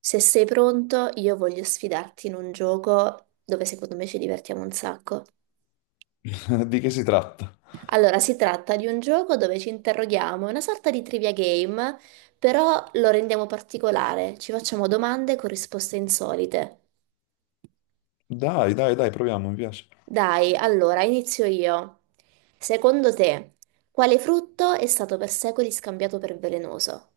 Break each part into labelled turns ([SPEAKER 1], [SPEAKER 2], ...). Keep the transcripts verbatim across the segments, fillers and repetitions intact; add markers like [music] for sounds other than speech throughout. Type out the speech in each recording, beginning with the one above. [SPEAKER 1] Se sei pronto, io voglio sfidarti in un gioco dove secondo me ci divertiamo un sacco.
[SPEAKER 2] [laughs] Di che si tratta?
[SPEAKER 1] Allora, si tratta di un gioco dove ci interroghiamo, è una sorta di trivia game, però lo rendiamo particolare, ci facciamo domande con risposte insolite.
[SPEAKER 2] Dai, dai, dai, proviamo, mi piace.
[SPEAKER 1] Dai, allora, inizio io. Secondo te, quale frutto è stato per secoli scambiato per velenoso?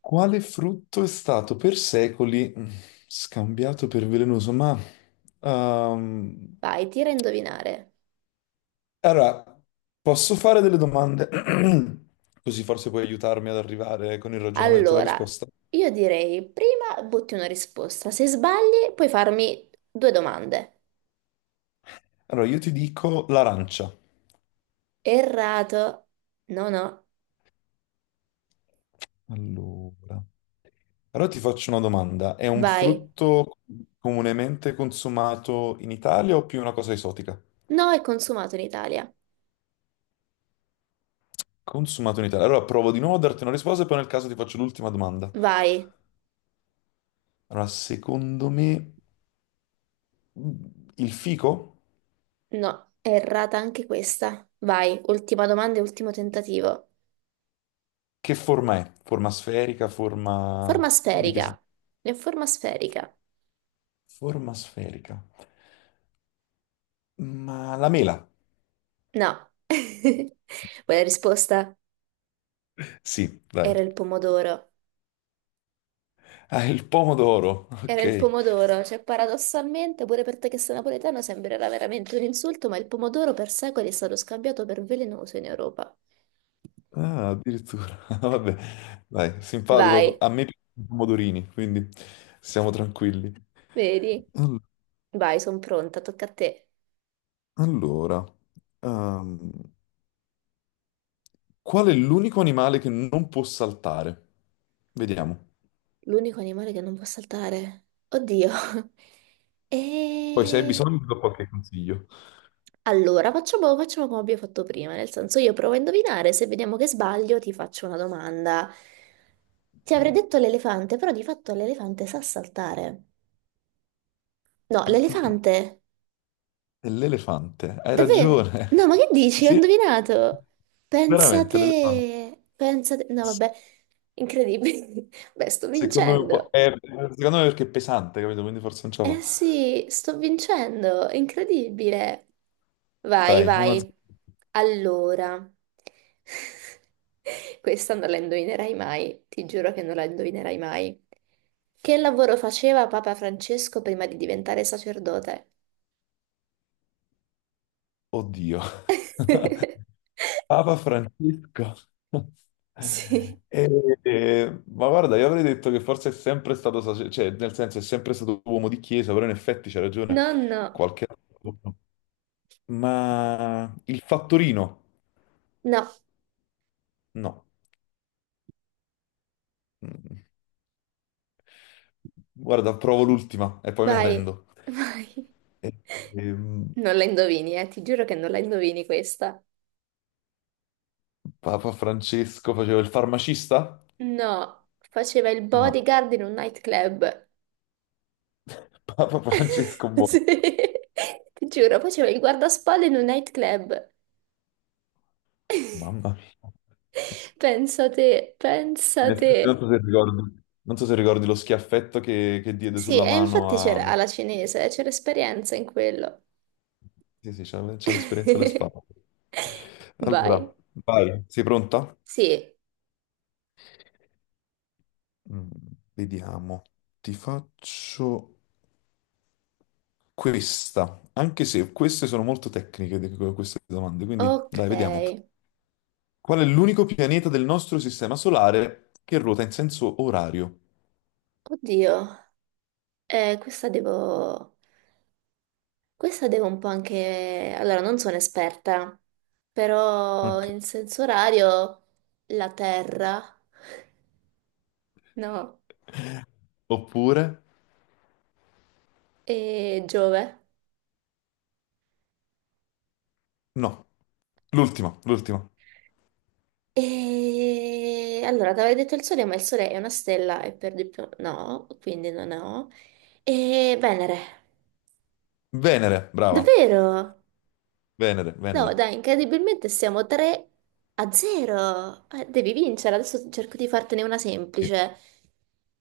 [SPEAKER 2] Quale frutto è stato per secoli mm, scambiato per velenoso? Ma ehm,
[SPEAKER 1] Vai, tira a indovinare.
[SPEAKER 2] allora, posso fare delle domande? [clears throat] Così forse puoi aiutarmi ad arrivare con il ragionamento alla
[SPEAKER 1] Allora,
[SPEAKER 2] risposta.
[SPEAKER 1] io direi prima butti una risposta. Se sbagli, puoi farmi due domande.
[SPEAKER 2] Allora, io ti dico l'arancia.
[SPEAKER 1] Errato. No, no.
[SPEAKER 2] Allora, allora ti faccio una domanda. È un
[SPEAKER 1] Vai.
[SPEAKER 2] frutto comunemente consumato in Italia o più una cosa esotica?
[SPEAKER 1] No, è consumato in Italia.
[SPEAKER 2] Consumato in Italia. Allora provo di nuovo a darti una risposta e poi nel caso ti faccio l'ultima domanda.
[SPEAKER 1] Vai.
[SPEAKER 2] Allora, secondo me il fico.
[SPEAKER 1] No, è errata anche questa. Vai. Ultima domanda e ultimo tentativo.
[SPEAKER 2] Che forma è? Forma sferica, forma
[SPEAKER 1] Forma
[SPEAKER 2] di che si...
[SPEAKER 1] sferica. È forma sferica.
[SPEAKER 2] Forma sferica. Ma la mela?
[SPEAKER 1] No. [laughs] Quella risposta
[SPEAKER 2] Sì, dai.
[SPEAKER 1] era il pomodoro.
[SPEAKER 2] Ah, il pomodoro.
[SPEAKER 1] Era il
[SPEAKER 2] Ok.
[SPEAKER 1] pomodoro, cioè paradossalmente pure per te che sei napoletano sembrerà veramente un insulto, ma il pomodoro per secoli è stato scambiato per velenoso in Europa.
[SPEAKER 2] Ah, addirittura. [laughs] Vabbè. Dai, simpatico.
[SPEAKER 1] Vai,
[SPEAKER 2] A me piacciono i pomodorini, quindi siamo tranquilli.
[SPEAKER 1] vedi?
[SPEAKER 2] All-
[SPEAKER 1] Vai, sono pronta, tocca a te.
[SPEAKER 2] Allora, ehm, qual è l'unico animale che non può saltare? Vediamo.
[SPEAKER 1] L'unico animale che non può saltare. Oddio. [laughs]
[SPEAKER 2] Poi se hai
[SPEAKER 1] E...
[SPEAKER 2] bisogno ti do qualche consiglio.
[SPEAKER 1] Allora, facciamo, facciamo come abbiamo fatto prima, nel senso io provo a indovinare, se vediamo che sbaglio ti faccio una domanda. Ti avrei
[SPEAKER 2] Ok.
[SPEAKER 1] detto l'elefante, però di fatto l'elefante sa saltare. No,
[SPEAKER 2] Ah, ah, ah.
[SPEAKER 1] l'elefante.
[SPEAKER 2] È l'elefante, hai
[SPEAKER 1] Davvero? No,
[SPEAKER 2] ragione.
[SPEAKER 1] ma che
[SPEAKER 2] [laughs]
[SPEAKER 1] dici? Ho
[SPEAKER 2] Sì,
[SPEAKER 1] indovinato. Pensa
[SPEAKER 2] veramente l'elefante.
[SPEAKER 1] te. Pensa te. No,
[SPEAKER 2] S-
[SPEAKER 1] vabbè. Incredibile. [laughs] Beh, sto
[SPEAKER 2] Secondo me, un po'-
[SPEAKER 1] vincendo.
[SPEAKER 2] è- secondo me perché è pesante, capito? Quindi forse non ce la
[SPEAKER 1] Eh
[SPEAKER 2] fa.
[SPEAKER 1] sì, sto vincendo. Incredibile. Vai,
[SPEAKER 2] Dai, una...
[SPEAKER 1] vai. Allora. [laughs] Questa non la indovinerai mai. Ti giuro che non la indovinerai mai. Che lavoro faceva Papa Francesco prima di diventare sacerdote?
[SPEAKER 2] Oddio. [laughs]
[SPEAKER 1] [laughs]
[SPEAKER 2] Papa Francesco. [laughs]
[SPEAKER 1] Sì.
[SPEAKER 2] E- e- ma guarda, io avrei detto che forse è sempre stato sace- cioè, nel senso è sempre stato uomo di chiesa, però in effetti c'è ragione
[SPEAKER 1] Nonno.
[SPEAKER 2] qualche altro. Ma il fattorino?
[SPEAKER 1] No,
[SPEAKER 2] No. Mm. Guarda, provo l'ultima e poi mi
[SPEAKER 1] vai,
[SPEAKER 2] arrendo.
[SPEAKER 1] [laughs] vai.
[SPEAKER 2] E- ehm,
[SPEAKER 1] Non la indovini, eh, ti giuro che non la indovini questa.
[SPEAKER 2] Papa Francesco faceva il farmacista?
[SPEAKER 1] No, faceva il
[SPEAKER 2] No.
[SPEAKER 1] bodyguard in un nightclub.
[SPEAKER 2] [laughs] Papa Francesco
[SPEAKER 1] [laughs]
[SPEAKER 2] buono.
[SPEAKER 1] Sì, ti giuro, faceva il guardaspalle in un nightclub.
[SPEAKER 2] Mamma mia.
[SPEAKER 1] Pensa te,
[SPEAKER 2] In
[SPEAKER 1] pensa
[SPEAKER 2] effetti
[SPEAKER 1] te.
[SPEAKER 2] non so se ricordi, non so se ricordi lo schiaffetto che, che diede
[SPEAKER 1] Sì,
[SPEAKER 2] sulla
[SPEAKER 1] e
[SPEAKER 2] mano
[SPEAKER 1] infatti c'era
[SPEAKER 2] a...
[SPEAKER 1] alla cinese, c'era esperienza in quello.
[SPEAKER 2] Sì, sì, c'ha c'ha l'esperienza alle spalle.
[SPEAKER 1] [laughs] Vai.
[SPEAKER 2] Allora, vai, sei pronta?
[SPEAKER 1] Sì,
[SPEAKER 2] Mm, Vediamo. Ti faccio questa, anche se queste sono molto tecniche, di- queste domande, quindi
[SPEAKER 1] ok.
[SPEAKER 2] dai, vediamo. Qual è l'unico pianeta del nostro sistema solare che ruota in senso orario?
[SPEAKER 1] Oddio, eh, questa devo... Questa devo un po' anche... Allora, non sono esperta, però
[SPEAKER 2] Ok.
[SPEAKER 1] in senso orario la Terra, no,
[SPEAKER 2] Oppure...
[SPEAKER 1] e Giove.
[SPEAKER 2] No, l'ultima, l'ultima.
[SPEAKER 1] E allora, ti avevo detto il Sole, ma il Sole è una stella e per di più no, quindi non ho. E Venere.
[SPEAKER 2] Venere, brava.
[SPEAKER 1] Davvero?
[SPEAKER 2] Venere, Venere.
[SPEAKER 1] No, dai, incredibilmente siamo tre a zero. Eh, devi vincere, adesso cerco di fartene una
[SPEAKER 2] Sì.
[SPEAKER 1] semplice.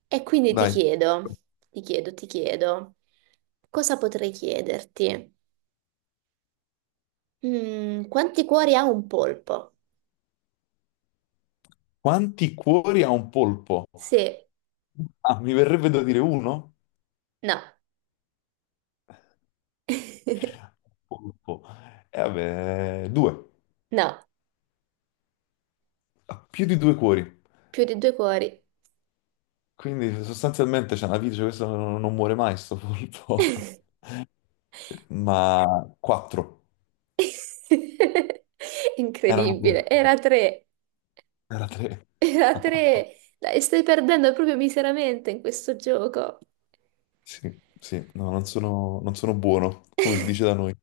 [SPEAKER 1] E quindi ti
[SPEAKER 2] Dai.
[SPEAKER 1] chiedo, ti chiedo, ti chiedo, cosa potrei chiederti? Mm, quanti cuori ha un polpo?
[SPEAKER 2] Quanti cuori ha un polpo?
[SPEAKER 1] Sì,
[SPEAKER 2] Ah, mi verrebbe da dire uno?
[SPEAKER 1] no, [laughs]
[SPEAKER 2] Polpo. E vabbè, due.
[SPEAKER 1] no,
[SPEAKER 2] Ha più di due cuori.
[SPEAKER 1] più di due cuori.
[SPEAKER 2] Quindi sostanzialmente c'è una vita, cioè, questo non, non muore mai, sto polpo. [laughs] Ma quattro.
[SPEAKER 1] [laughs]
[SPEAKER 2] Erano tre.
[SPEAKER 1] Incredibile, era tre,
[SPEAKER 2] Era tre.
[SPEAKER 1] era
[SPEAKER 2] [laughs]
[SPEAKER 1] tre. Dai, stai perdendo proprio miseramente in questo gioco.
[SPEAKER 2] Sì, sì, no, non sono, non sono buono, come si dice da noi.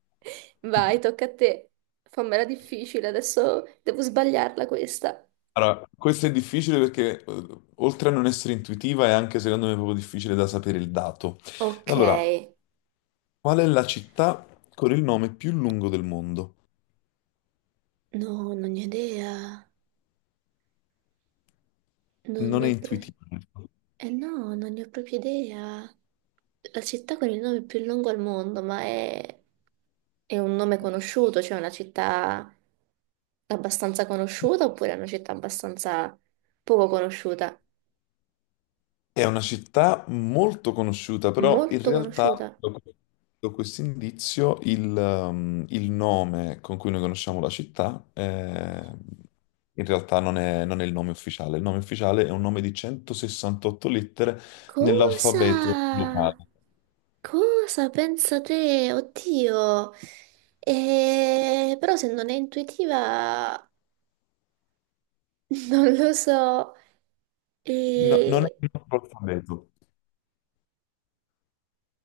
[SPEAKER 1] Vai,
[SPEAKER 2] [laughs]
[SPEAKER 1] tocca a te. Fammela difficile, adesso devo sbagliarla questa.
[SPEAKER 2] Allora, questo è difficile perché eh, oltre a non essere intuitiva è anche secondo me proprio difficile da sapere il dato.
[SPEAKER 1] Ok.
[SPEAKER 2] Allora, qual è la città con il nome più lungo del mondo?
[SPEAKER 1] No, non ne ho idea. Non
[SPEAKER 2] Non
[SPEAKER 1] ne
[SPEAKER 2] è
[SPEAKER 1] ho pro-
[SPEAKER 2] intuitivo.
[SPEAKER 1] Eh no, non ne ho proprio idea. La città con il nome più lungo al mondo, ma è, è un nome conosciuto, cioè una città abbastanza conosciuta oppure è una città abbastanza poco conosciuta?
[SPEAKER 2] È una città molto conosciuta, però in
[SPEAKER 1] Molto
[SPEAKER 2] realtà
[SPEAKER 1] conosciuta.
[SPEAKER 2] da questo indizio il, ehm, il nome con cui noi conosciamo la città eh, in realtà non è, non è il nome ufficiale. Il nome ufficiale è un nome di centosessantotto lettere nell'alfabeto
[SPEAKER 1] Cosa?
[SPEAKER 2] locale.
[SPEAKER 1] Cosa pensa te? Oddio. Eh, però se non è intuitiva, [laughs] non lo so.
[SPEAKER 2] No- non è
[SPEAKER 1] E...
[SPEAKER 2] il nostro alfabeto.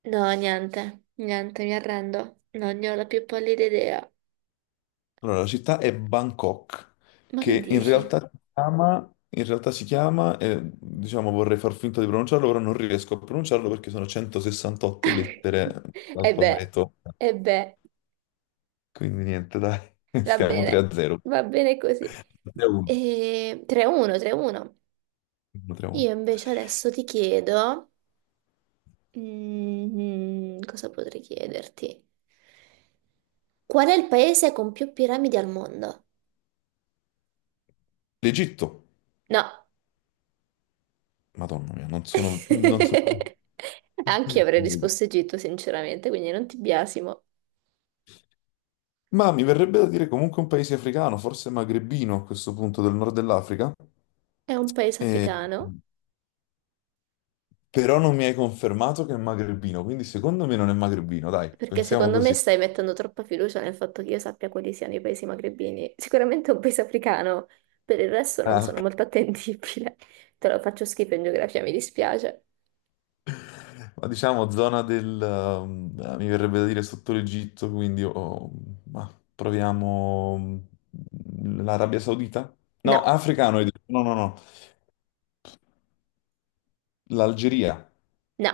[SPEAKER 1] No, niente, niente, mi arrendo. Non ne ho la più pallida idea.
[SPEAKER 2] Allora, la città è Bangkok,
[SPEAKER 1] Ma che
[SPEAKER 2] che in
[SPEAKER 1] dici?
[SPEAKER 2] realtà si chiama, in realtà si chiama eh, diciamo vorrei far finta di pronunciarlo, però non riesco a pronunciarlo perché sono centosessantotto lettere
[SPEAKER 1] [laughs] E beh,
[SPEAKER 2] l'alfabeto.
[SPEAKER 1] e beh,
[SPEAKER 2] Quindi niente, dai, [laughs]
[SPEAKER 1] va
[SPEAKER 2] stiamo 3
[SPEAKER 1] bene,
[SPEAKER 2] a 0.
[SPEAKER 1] va bene così.
[SPEAKER 2] tre a uno.
[SPEAKER 1] E... tre a uno, tre a uno.
[SPEAKER 2] tre a uno.
[SPEAKER 1] Io invece adesso ti chiedo... Mm, cosa potrei chiederti? Qual è il paese con più piramidi al mondo?
[SPEAKER 2] L'Egitto,
[SPEAKER 1] No.
[SPEAKER 2] Madonna mia, non sono... Non sono...
[SPEAKER 1] [laughs] Anche io avrei risposto Egitto, sinceramente, quindi non ti biasimo.
[SPEAKER 2] Ma mi verrebbe da dire comunque un paese africano, forse magrebino a questo punto del nord dell'Africa.
[SPEAKER 1] È un paese
[SPEAKER 2] E-
[SPEAKER 1] africano,
[SPEAKER 2] Però non mi hai confermato che è magrebino, quindi secondo me non è magrebino, dai,
[SPEAKER 1] perché
[SPEAKER 2] pensiamo
[SPEAKER 1] secondo me
[SPEAKER 2] così.
[SPEAKER 1] stai
[SPEAKER 2] [laughs]
[SPEAKER 1] mettendo troppa fiducia nel fatto che io sappia quali siano i paesi magrebini. Sicuramente è un paese africano, per il resto non
[SPEAKER 2] Ah,
[SPEAKER 1] sono
[SPEAKER 2] ok.
[SPEAKER 1] molto attendibile. Te lo faccio schifo in geografia, mi dispiace.
[SPEAKER 2] Ma diciamo zona del... um, eh, mi verrebbe da dire sotto l'Egitto, quindi oh, ma proviamo mm, l'Arabia Saudita? No,
[SPEAKER 1] No,
[SPEAKER 2] africano, hai detto. No, no, no, l'Algeria,
[SPEAKER 1] no.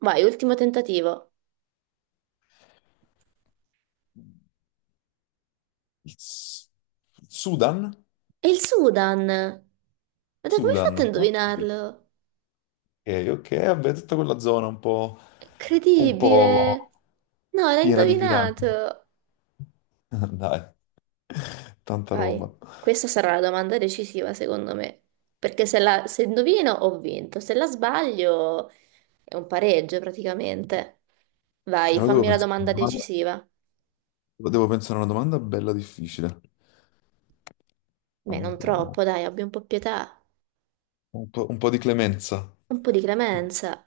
[SPEAKER 1] Vai, ultimo tentativo.
[SPEAKER 2] il S- Sudan?
[SPEAKER 1] È il Sudan! Guarda, come hai fatto a
[SPEAKER 2] Sudan, ok.
[SPEAKER 1] indovinarlo?
[SPEAKER 2] Ok, ok, vabbè, tutta quella zona un po',
[SPEAKER 1] È
[SPEAKER 2] un
[SPEAKER 1] incredibile!
[SPEAKER 2] po'
[SPEAKER 1] No, l'hai
[SPEAKER 2] piena di pirati.
[SPEAKER 1] indovinato!
[SPEAKER 2] [laughs] Dai, tanta roba.
[SPEAKER 1] Vai, questa sarà la domanda decisiva secondo me, perché se la, se indovino ho vinto, se la sbaglio è un pareggio praticamente. Vai,
[SPEAKER 2] Allora devo
[SPEAKER 1] fammi la
[SPEAKER 2] pensare, a una
[SPEAKER 1] domanda
[SPEAKER 2] domanda-
[SPEAKER 1] decisiva.
[SPEAKER 2] devo pensare a una domanda bella difficile.
[SPEAKER 1] Beh, non
[SPEAKER 2] Vediamo.
[SPEAKER 1] troppo, dai, abbi un po' pietà,
[SPEAKER 2] Un po', un po' di clemenza.
[SPEAKER 1] un po' di clemenza.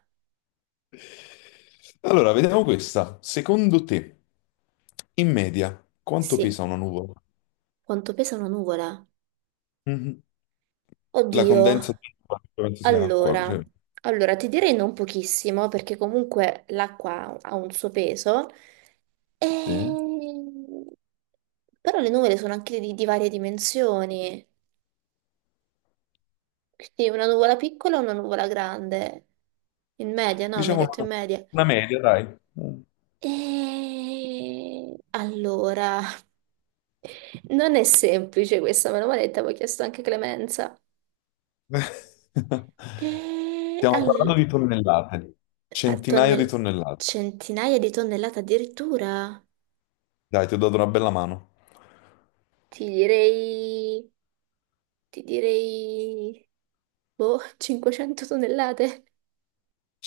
[SPEAKER 2] Allora, vediamo questa. Secondo te, in media, quanto
[SPEAKER 1] Sì,
[SPEAKER 2] pesa una nuvola?
[SPEAKER 1] quanto pesa una nuvola?
[SPEAKER 2] Mhm. La
[SPEAKER 1] Oddio.
[SPEAKER 2] condensa di penso sia acqua, cioè,
[SPEAKER 1] Allora, allora, ti direi non pochissimo perché comunque l'acqua ha un suo peso,
[SPEAKER 2] sì.
[SPEAKER 1] e- però le nuvole sono anche di, di varie dimensioni, quindi una nuvola piccola e una nuvola grande, in media, no? Mi hai
[SPEAKER 2] Diciamo
[SPEAKER 1] detto in
[SPEAKER 2] una,
[SPEAKER 1] media.
[SPEAKER 2] una media, dai. Mm.
[SPEAKER 1] E allora, [laughs] non è semplice questa, me l'ho detta, avevo chiesto anche clemenza.
[SPEAKER 2] [laughs]
[SPEAKER 1] E
[SPEAKER 2] Stiamo
[SPEAKER 1] al...
[SPEAKER 2] parlando di tonnellate,
[SPEAKER 1] pa-
[SPEAKER 2] centinaia di
[SPEAKER 1] tonnell-
[SPEAKER 2] tonnellate.
[SPEAKER 1] Centinaia di tonnellate addirittura?
[SPEAKER 2] Dai, ti ho dato una bella mano.
[SPEAKER 1] Ti direi, ti direi, boh, cinquecento tonnellate.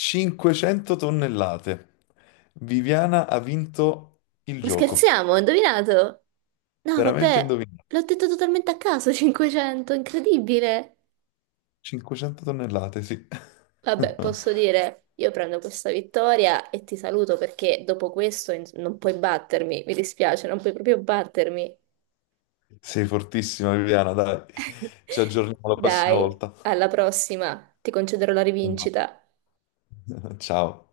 [SPEAKER 2] cinquecento tonnellate. Viviana ha vinto il
[SPEAKER 1] Ma
[SPEAKER 2] gioco.
[SPEAKER 1] scherziamo, ho indovinato? No,
[SPEAKER 2] Veramente hai
[SPEAKER 1] vabbè,
[SPEAKER 2] indovinato.
[SPEAKER 1] l'ho detto totalmente a caso, cinquecento, incredibile.
[SPEAKER 2] cinquecento tonnellate, sì. [laughs]
[SPEAKER 1] Vabbè, posso dire, io prendo questa vittoria e ti saluto perché dopo questo ins- non puoi battermi, mi dispiace, non puoi proprio battermi.
[SPEAKER 2] Sei fortissima, Viviana, dai. Ci
[SPEAKER 1] [laughs]
[SPEAKER 2] aggiorniamo la prossima
[SPEAKER 1] Dai,
[SPEAKER 2] volta.
[SPEAKER 1] alla prossima, ti concederò la
[SPEAKER 2] Un bacio.
[SPEAKER 1] rivincita.
[SPEAKER 2] [laughs] Ciao.